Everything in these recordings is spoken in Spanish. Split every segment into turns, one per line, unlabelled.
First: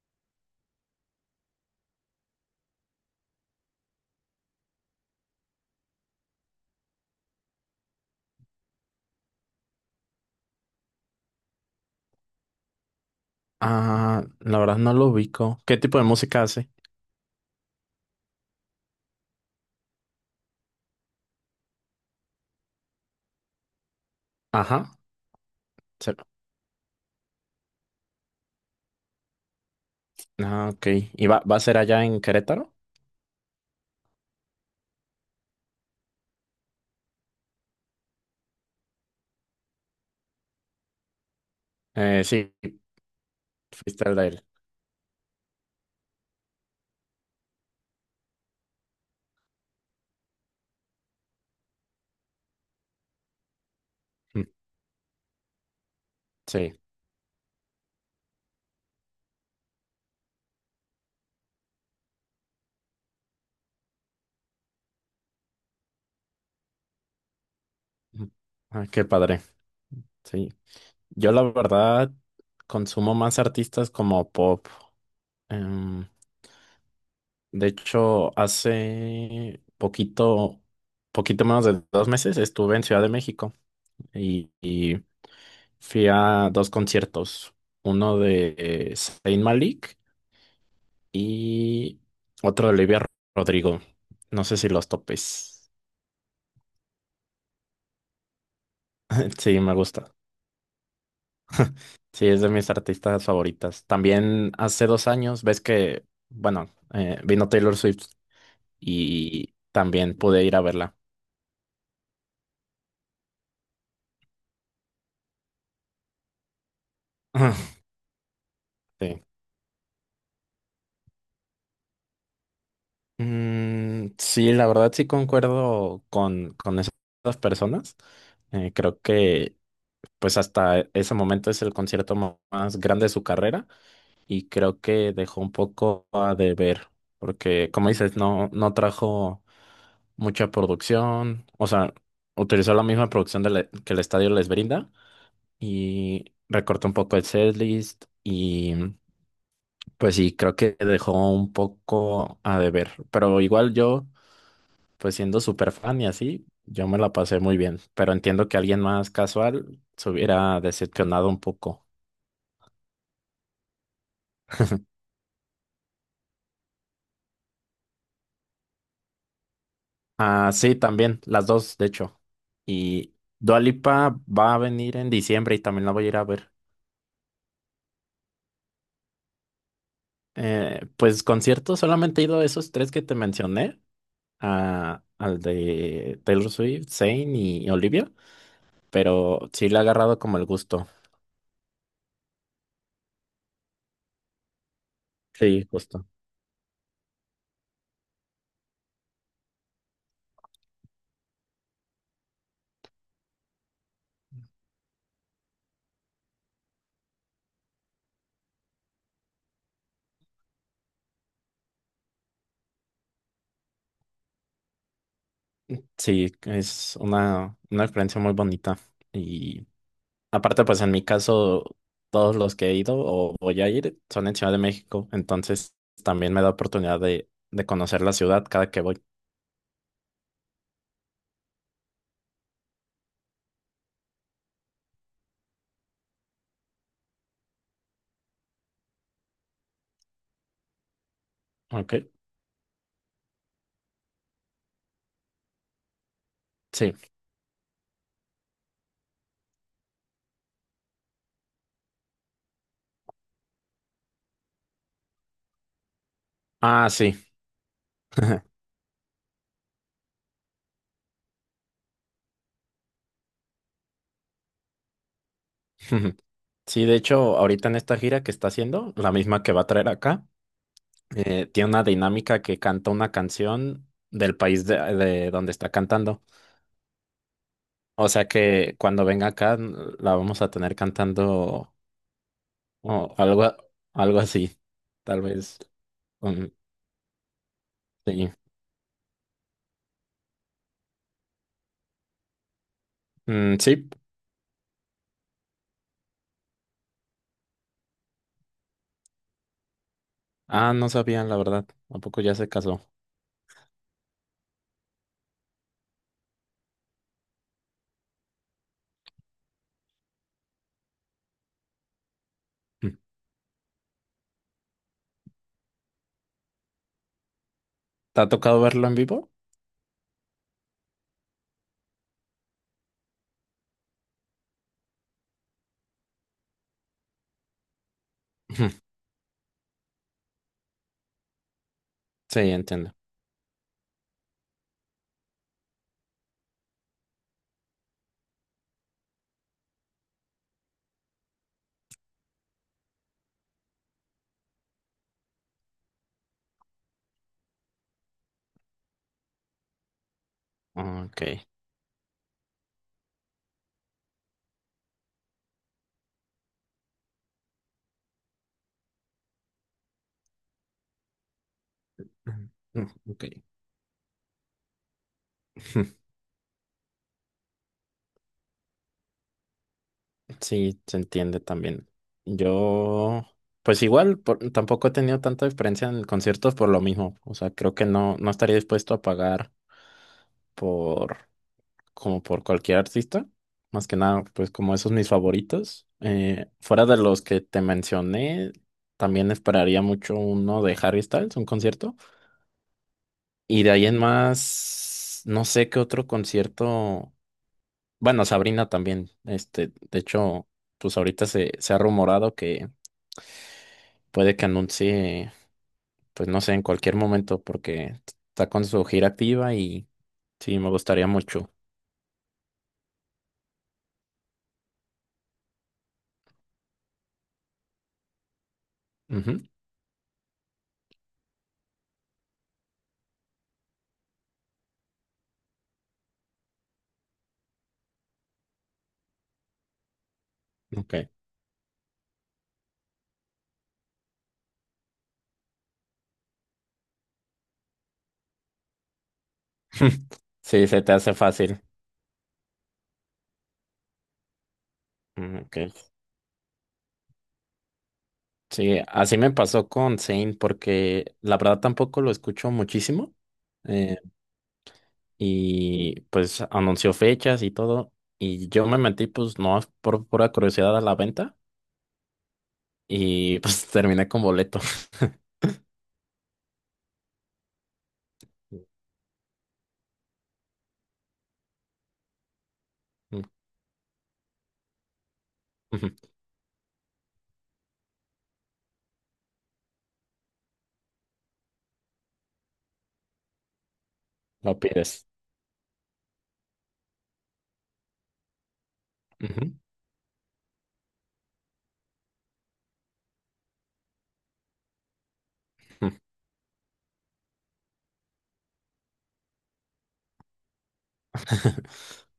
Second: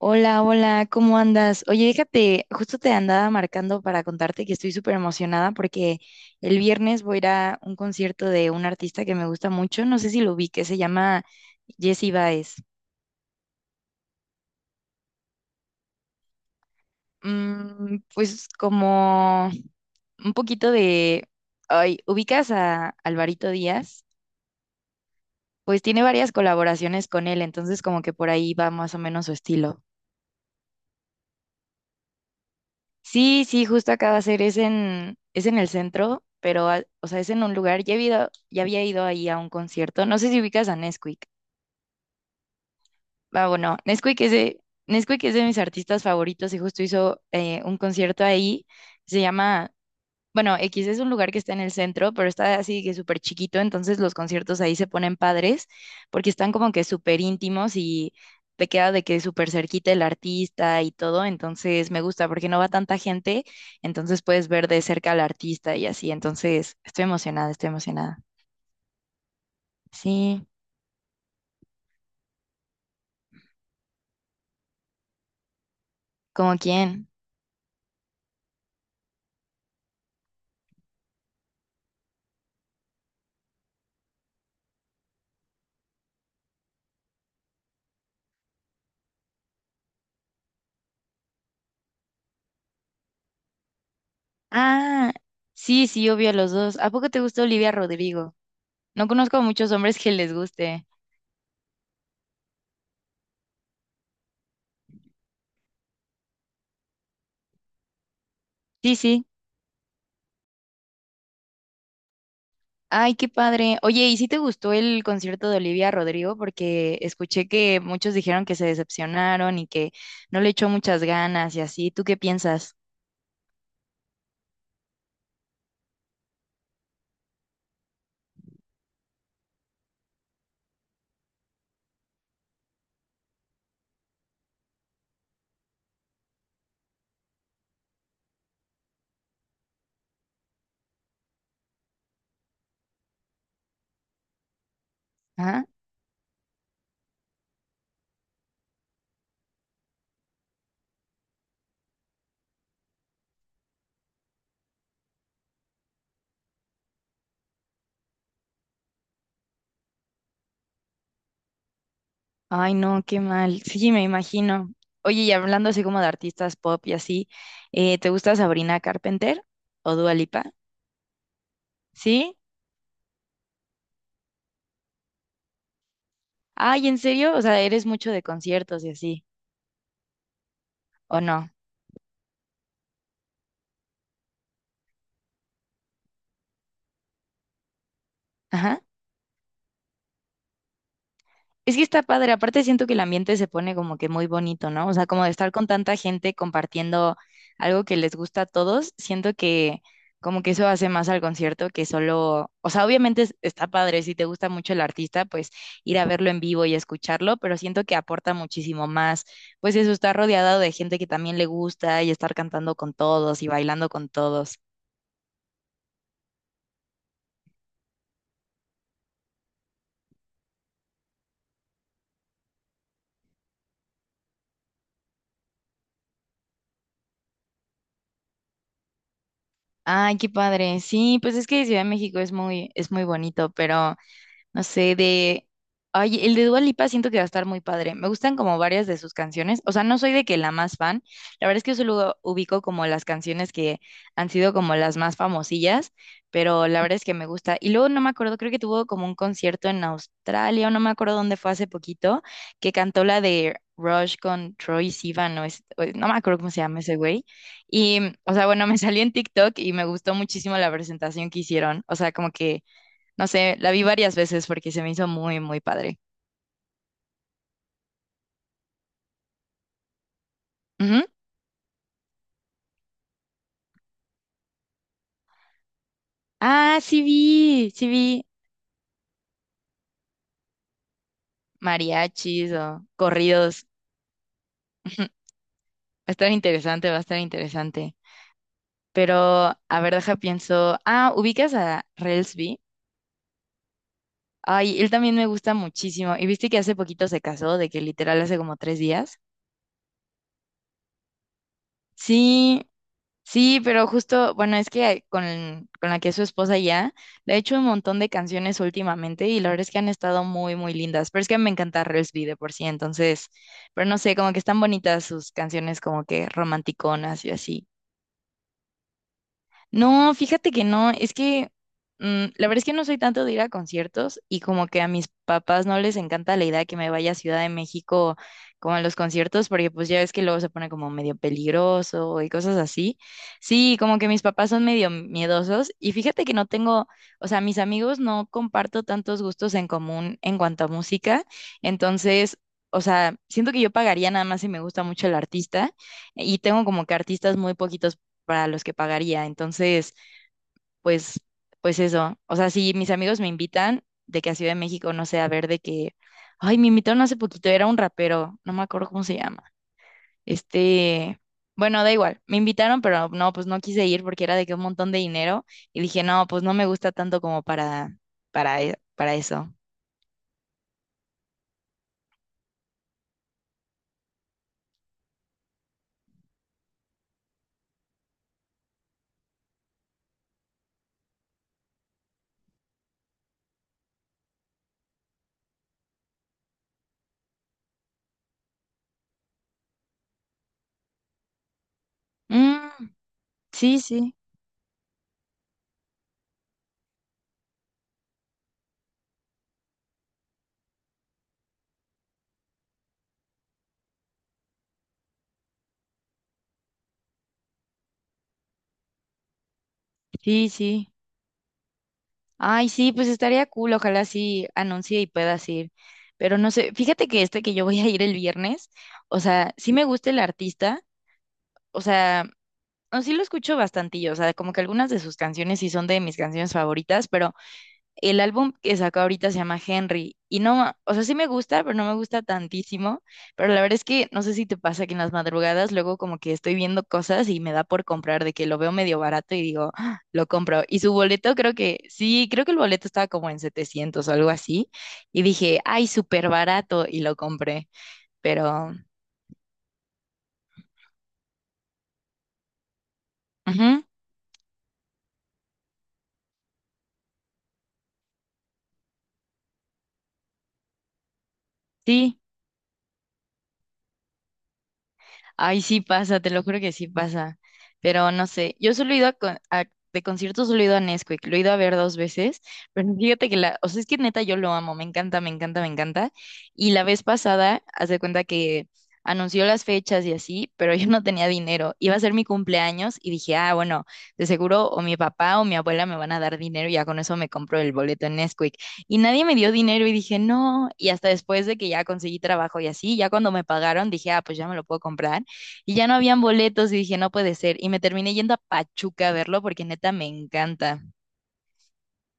Hola, hola, ¿cómo andas? Oye, déjate, justo te andaba marcando para contarte que estoy súper emocionada porque el viernes voy a ir a un concierto de un artista que me gusta mucho, no sé si lo vi, que se llama Jesse Baez.
Ah, la verdad no lo ubico. ¿Qué tipo de música hace?
Mm, pues como un poquito de, ay, ubicas a Alvarito Díaz,
Ajá.
pues tiene
se-
varias colaboraciones con él, entonces como que por ahí va más o menos su estilo.
Ah, ok. ¿Y va a ser allá en Querétaro?
Sí, sí, justo acaba de a ser, es en el centro, pero, o sea, es en un lugar, ya había ido ahí a un concierto, no sé si ubicas a Nesquik,
Sí,
ah, bueno,
fuiste al de él.
Nesquik es de mis artistas favoritos y justo hizo un concierto ahí, se llama bueno, X es un lugar que está en el centro, pero está así que súper chiquito, entonces los
Mm,
conciertos ahí se ponen padres porque están como
sí.
que súper íntimos y te queda de que súper cerquita el artista y todo, entonces me gusta porque no va tanta gente, entonces puedes ver de cerca al artista y así, entonces estoy emocionada, estoy emocionada.
Mm. Ah, qué padre.
Sí,
Sí. Yo la verdad consumo más artistas como pop. Em,
¿como quién?
de hecho, hace poquito, poquito menos de 2 meses estuve en Ciudad de México y fui a dos conciertos. Uno de Saint Malik y otro de Olivia Rodrigo. No sé si los
Ah,
topes.
sí, sí, obvio los dos. ¿A poco te gusta Olivia Rodrigo? No conozco a
Sí,
muchos
me
hombres que
gusta.
les guste.
Sí, es de mis artistas favoritas. También hace 2 años, ves que, bueno, vino Taylor Swift
Sí, sí.
y también pude ir a verla.
Ay, qué padre. Oye, ¿y si te gustó el concierto de Olivia Rodrigo? Porque escuché que muchos dijeron que se
Sí.
decepcionaron y que no le echó muchas ganas y así. ¿Tú qué piensas?
Mm, sí, la verdad sí concuerdo con esas personas. Creo que pues hasta ese momento es el concierto más grande de su carrera. Y creo que dejó un poco a deber, porque como dices, no, no trajo mucha producción, o sea, utilizó la misma producción que el estadio les brinda
¿Ah?
y recortó un poco el setlist y pues sí, creo que dejó un poco a deber, pero igual yo, pues siendo súper fan y así, yo me la pasé muy bien, pero entiendo que alguien más casual se hubiera decepcionado un poco.
Ay, no, qué mal. Sí, me imagino. Oye, y hablando así como de artistas pop y así, ¿te gusta Sabrina Carpenter o Dua
Ah,
Lipa?
sí, también, las dos, de hecho.
¿Sí?
Y Dua Lipa va a venir en diciembre y también la voy a ir a ver.
Ay, ¿en serio? O sea, ¿eres mucho de conciertos y así?
Eh,
¿O
pues
no?
conciertos, solamente he ido a esos tres que te mencioné, al de Taylor Swift, Zayn y Olivia,
Ajá.
pero sí le ha agarrado como el gusto.
Es que está padre, aparte siento que el ambiente se pone como que muy bonito, ¿no? O sea, como de estar con
Sí,
tanta
justo.
gente compartiendo algo que les gusta a todos, siento que como que eso hace más al concierto que solo, o sea, está padre, si te gusta mucho el artista, pues ir a verlo en vivo y escucharlo, pero siento que aporta muchísimo más, pues eso, estar rodeado de gente que también le gusta y estar cantando con todos y bailando con todos.
Sí, es una experiencia muy bonita. Y aparte, pues en mi caso, todos los que he ido o voy a ir son en Ciudad de México, entonces también me da oportunidad de conocer la ciudad cada que voy.
Ay, qué padre. Sí, pues es que Ciudad de México es muy bonito, pero no sé, de... Ay, el de Dua Lipa siento que va a estar muy padre. Me gustan como varias de sus canciones. O sea, no soy de que la más fan. La verdad es que yo
Ok,
solo ubico como las canciones que han sido como las más famosillas, pero la
sí.
verdad es que me gusta. Y luego no me acuerdo, creo que tuvo como un concierto en Australia, o no me acuerdo dónde fue hace poquito, que cantó la de Rush con Troy Sivan, no me acuerdo cómo se llama
Ah,
ese
sí.
güey. Y, o sea, bueno, me salió en TikTok y me gustó muchísimo la presentación que hicieron. O sea, como que no sé, la vi varias veces porque se me hizo muy, muy padre.
Sí, de hecho, ahorita en esta gira que está haciendo, la misma que va a traer acá,
Ujú.
tiene una dinámica que canta una canción del país de donde está cantando.
Ah, sí vi
O sea que cuando venga acá la vamos a tener cantando
mariachis o
o
corridos.
algo así,
Ujú. Va
tal vez.
a estar
um,
interesante, va a estar interesante.
sí.
Pero, a ver, deja pienso. Ah, ¿ubicas a Relsby?
Mm, sí.
Ay, él también me gusta muchísimo. ¿Y viste que hace poquito se casó, de que literal hace como 3 días?
Ah, no sabían, la verdad. ¿A poco ya se
Sí,
casó?
sí, pero justo, bueno, es que con la que es su esposa ya, le ha hecho un montón de canciones últimamente y la verdad es que han estado muy, muy lindas. Pero es que me encanta Relsby de por sí,
Mm.
entonces, pero no sé, como que están bonitas sus canciones como que romanticonas y así.
¿Te ha tocado verlo en vivo?
No, fíjate que no, es que mm, la verdad es que no soy tanto de ir a conciertos y como que a mis papás no les encanta la idea de que me vaya a Ciudad de México
Ujú.
como a los conciertos porque pues ya ves que luego se pone como medio peligroso y
Sí,
cosas
entiendo.
así. Sí, como que mis papás son medio miedosos y fíjate que no tengo, o sea, mis amigos no comparto tantos gustos en común en cuanto a música, entonces... O sea, siento que yo pagaría nada más si me gusta mucho el artista y tengo como que artistas muy poquitos para los que pagaría. Entonces, pues,
Ok.
pues eso. O sea, si mis amigos me invitan de que a Ciudad de México, no sé, a ver de que, ay, me invitaron hace poquito, era un rapero, no me acuerdo cómo se llama. Este, bueno, da igual, me invitaron,
Mm,
pero
ok.
no, pues no quise ir porque era de que un montón de dinero y
Ujú.
dije, no, pues no me gusta tanto como para, para eso.
Sí, se entiende también. Yo, pues igual, tampoco he tenido tanta experiencia en conciertos por lo mismo. O sea, creo que no, no estaría dispuesto a pagar por como por cualquier artista. Más que nada, pues como esos mis favoritos. Fuera de los que te mencioné, también esperaría mucho uno de Harry Styles, un concierto.
Mm,
Y de
sí,
ahí en
sí,
más, no sé qué otro concierto. Bueno, Sabrina también. Este, de hecho, pues ahorita se ha rumorado que puede que anuncie, pues no sé, en cualquier momento, porque está con su gira activa y
sí,
sí, me
sí.
gustaría mucho.
Ay, sí, pues estaría cool, ojalá sí anuncie y puedas ir. Pero no sé, fíjate que este que yo voy a ir el viernes, o
Ujú,
sea, sí me gusta el artista, o sea, no, sí lo escucho bastantillo, o sea, como que algunas de sus canciones sí son de mis canciones favoritas, pero el álbum que sacó ahorita se llama Henry y no, o
ok.
sea, sí me gusta, pero no me gusta tantísimo, pero la verdad es que no sé si te pasa que en las madrugadas luego como que estoy viendo cosas y me da por comprar de que lo veo medio barato y digo, "Ah, lo compro".
Sí,
Y
se
su
te hace
boleto creo
fácil.
que, sí, creo que el boleto estaba como en 700 o algo así y
Mm, ok.
dije, ay, súper barato y lo compré, pero,
Sí, así me pasó con Zane, porque la verdad tampoco lo escucho muchísimo.
ujú,
eh, y pues anunció fechas y todo. Y yo me metí, pues no por pura curiosidad a la venta.
sí.
Y pues terminé con boleto.
Ay, sí pasa, te lo juro que sí pasa. Pero no sé, yo solo he ido a, de conciertos, solo he ido a Nesquik, lo he ido a ver dos veces, pero
Ujú.
fíjate que la, o sea, es que neta yo lo amo, me encanta, me encanta, me encanta. Y la vez pasada, haz de cuenta que anunció las fechas y así, pero yo no tenía dinero. Iba a ser mi cumpleaños y dije, ah, bueno, de
Lo
seguro o mi
pides.
papá o mi abuela me van a dar dinero y ya con eso me compro el boleto en Nesquik. Y nadie me dio
Ujú,
dinero y dije, no. Y hasta después de que ya conseguí trabajo y así, ya cuando me pagaron, dije, ah, pues ya me lo puedo comprar. Y ya
ujú.
no habían boletos y dije, no puede ser. Y me terminé yendo a Pachuca a verlo porque neta me encanta.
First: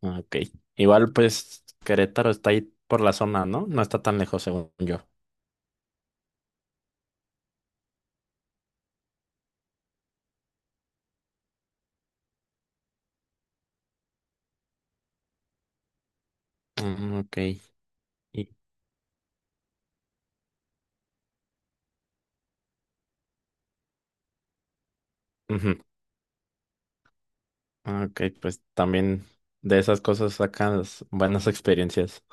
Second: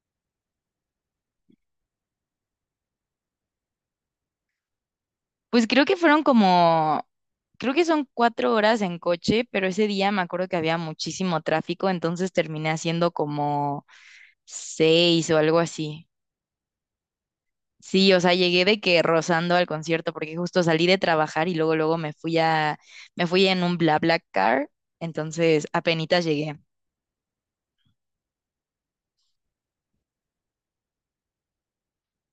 Ok. Igual, pues Querétaro está ahí por la zona, ¿no? No está tan lejos, según yo.
Pues creo que fueron como, creo que son 4 horas en coche, pero ese día me acuerdo que había muchísimo tráfico, entonces terminé haciendo como 6 o algo así.
Mm, ok.
Sí, o sea,
Y-
llegué de que rozando al concierto porque justo salí de trabajar y luego luego me fui en un BlaBlaCar, entonces
Ujú.
apenitas llegué.
Ah, ok, pues también de esas cosas sacas buenas experiencias.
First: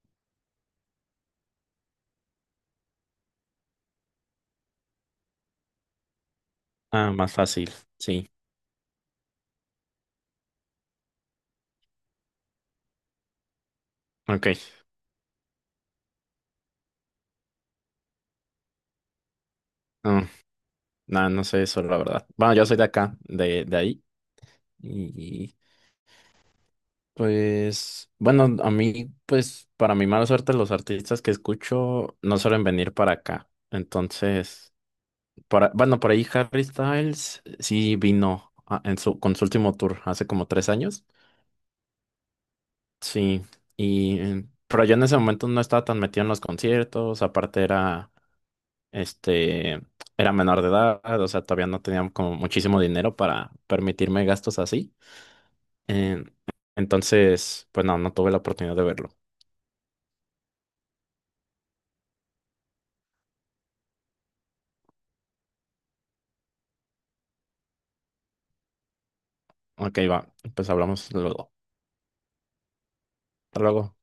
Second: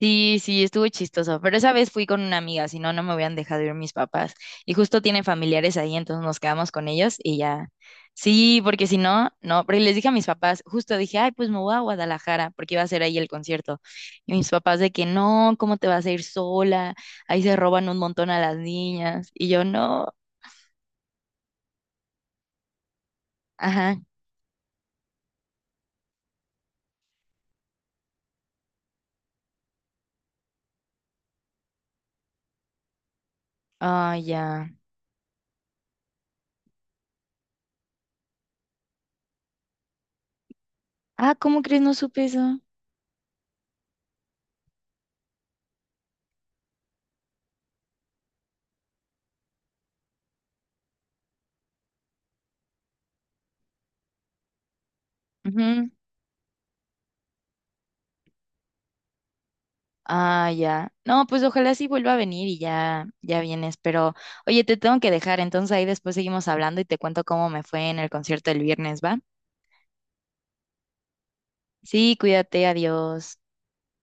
Sí, sí, estuvo chistoso, pero esa vez fui con una amiga, si no, no me hubieran dejado ir mis papás. Y justo tienen familiares ahí, entonces nos quedamos con
Ah,
ellos
más
y ya.
fácil, sí.
Sí, porque si no, no, pero les dije a mis papás, justo dije, ay, pues me voy a Guadalajara, porque iba a ser ahí el concierto. Y
Ok.
mis papás de que no, ¿cómo te vas a ir sola? Ahí se roban un montón a las niñas. Y yo no,
No, nada, no sé eso, la verdad. Bueno, yo soy de acá, de
ajá,
ahí. Y pues, bueno, a mí, pues, para mi mala suerte, los artistas que escucho no suelen venir para acá.
ay, ya.
Entonces, para, bueno, por ahí Harry Styles sí vino con su último tour hace como 3 años.
Ah, ¿cómo crees? No supe eso.
Sí, y pero yo en ese momento no estaba tan metido en los conciertos, aparte este era menor de edad, o sea, todavía no tenía como muchísimo dinero para permitirme gastos así. Eh, entonces, pues no, no tuve la oportunidad de verlo.
Ah, ya. No, pues ojalá sí vuelva a venir y ya, ya vienes. Pero, oye, te tengo que dejar, entonces ahí después seguimos hablando y te cuento cómo me fue en el concierto el viernes, ¿va?
Ok, va, pues hablamos luego.
Sí, cuídate, adiós.
Hasta luego.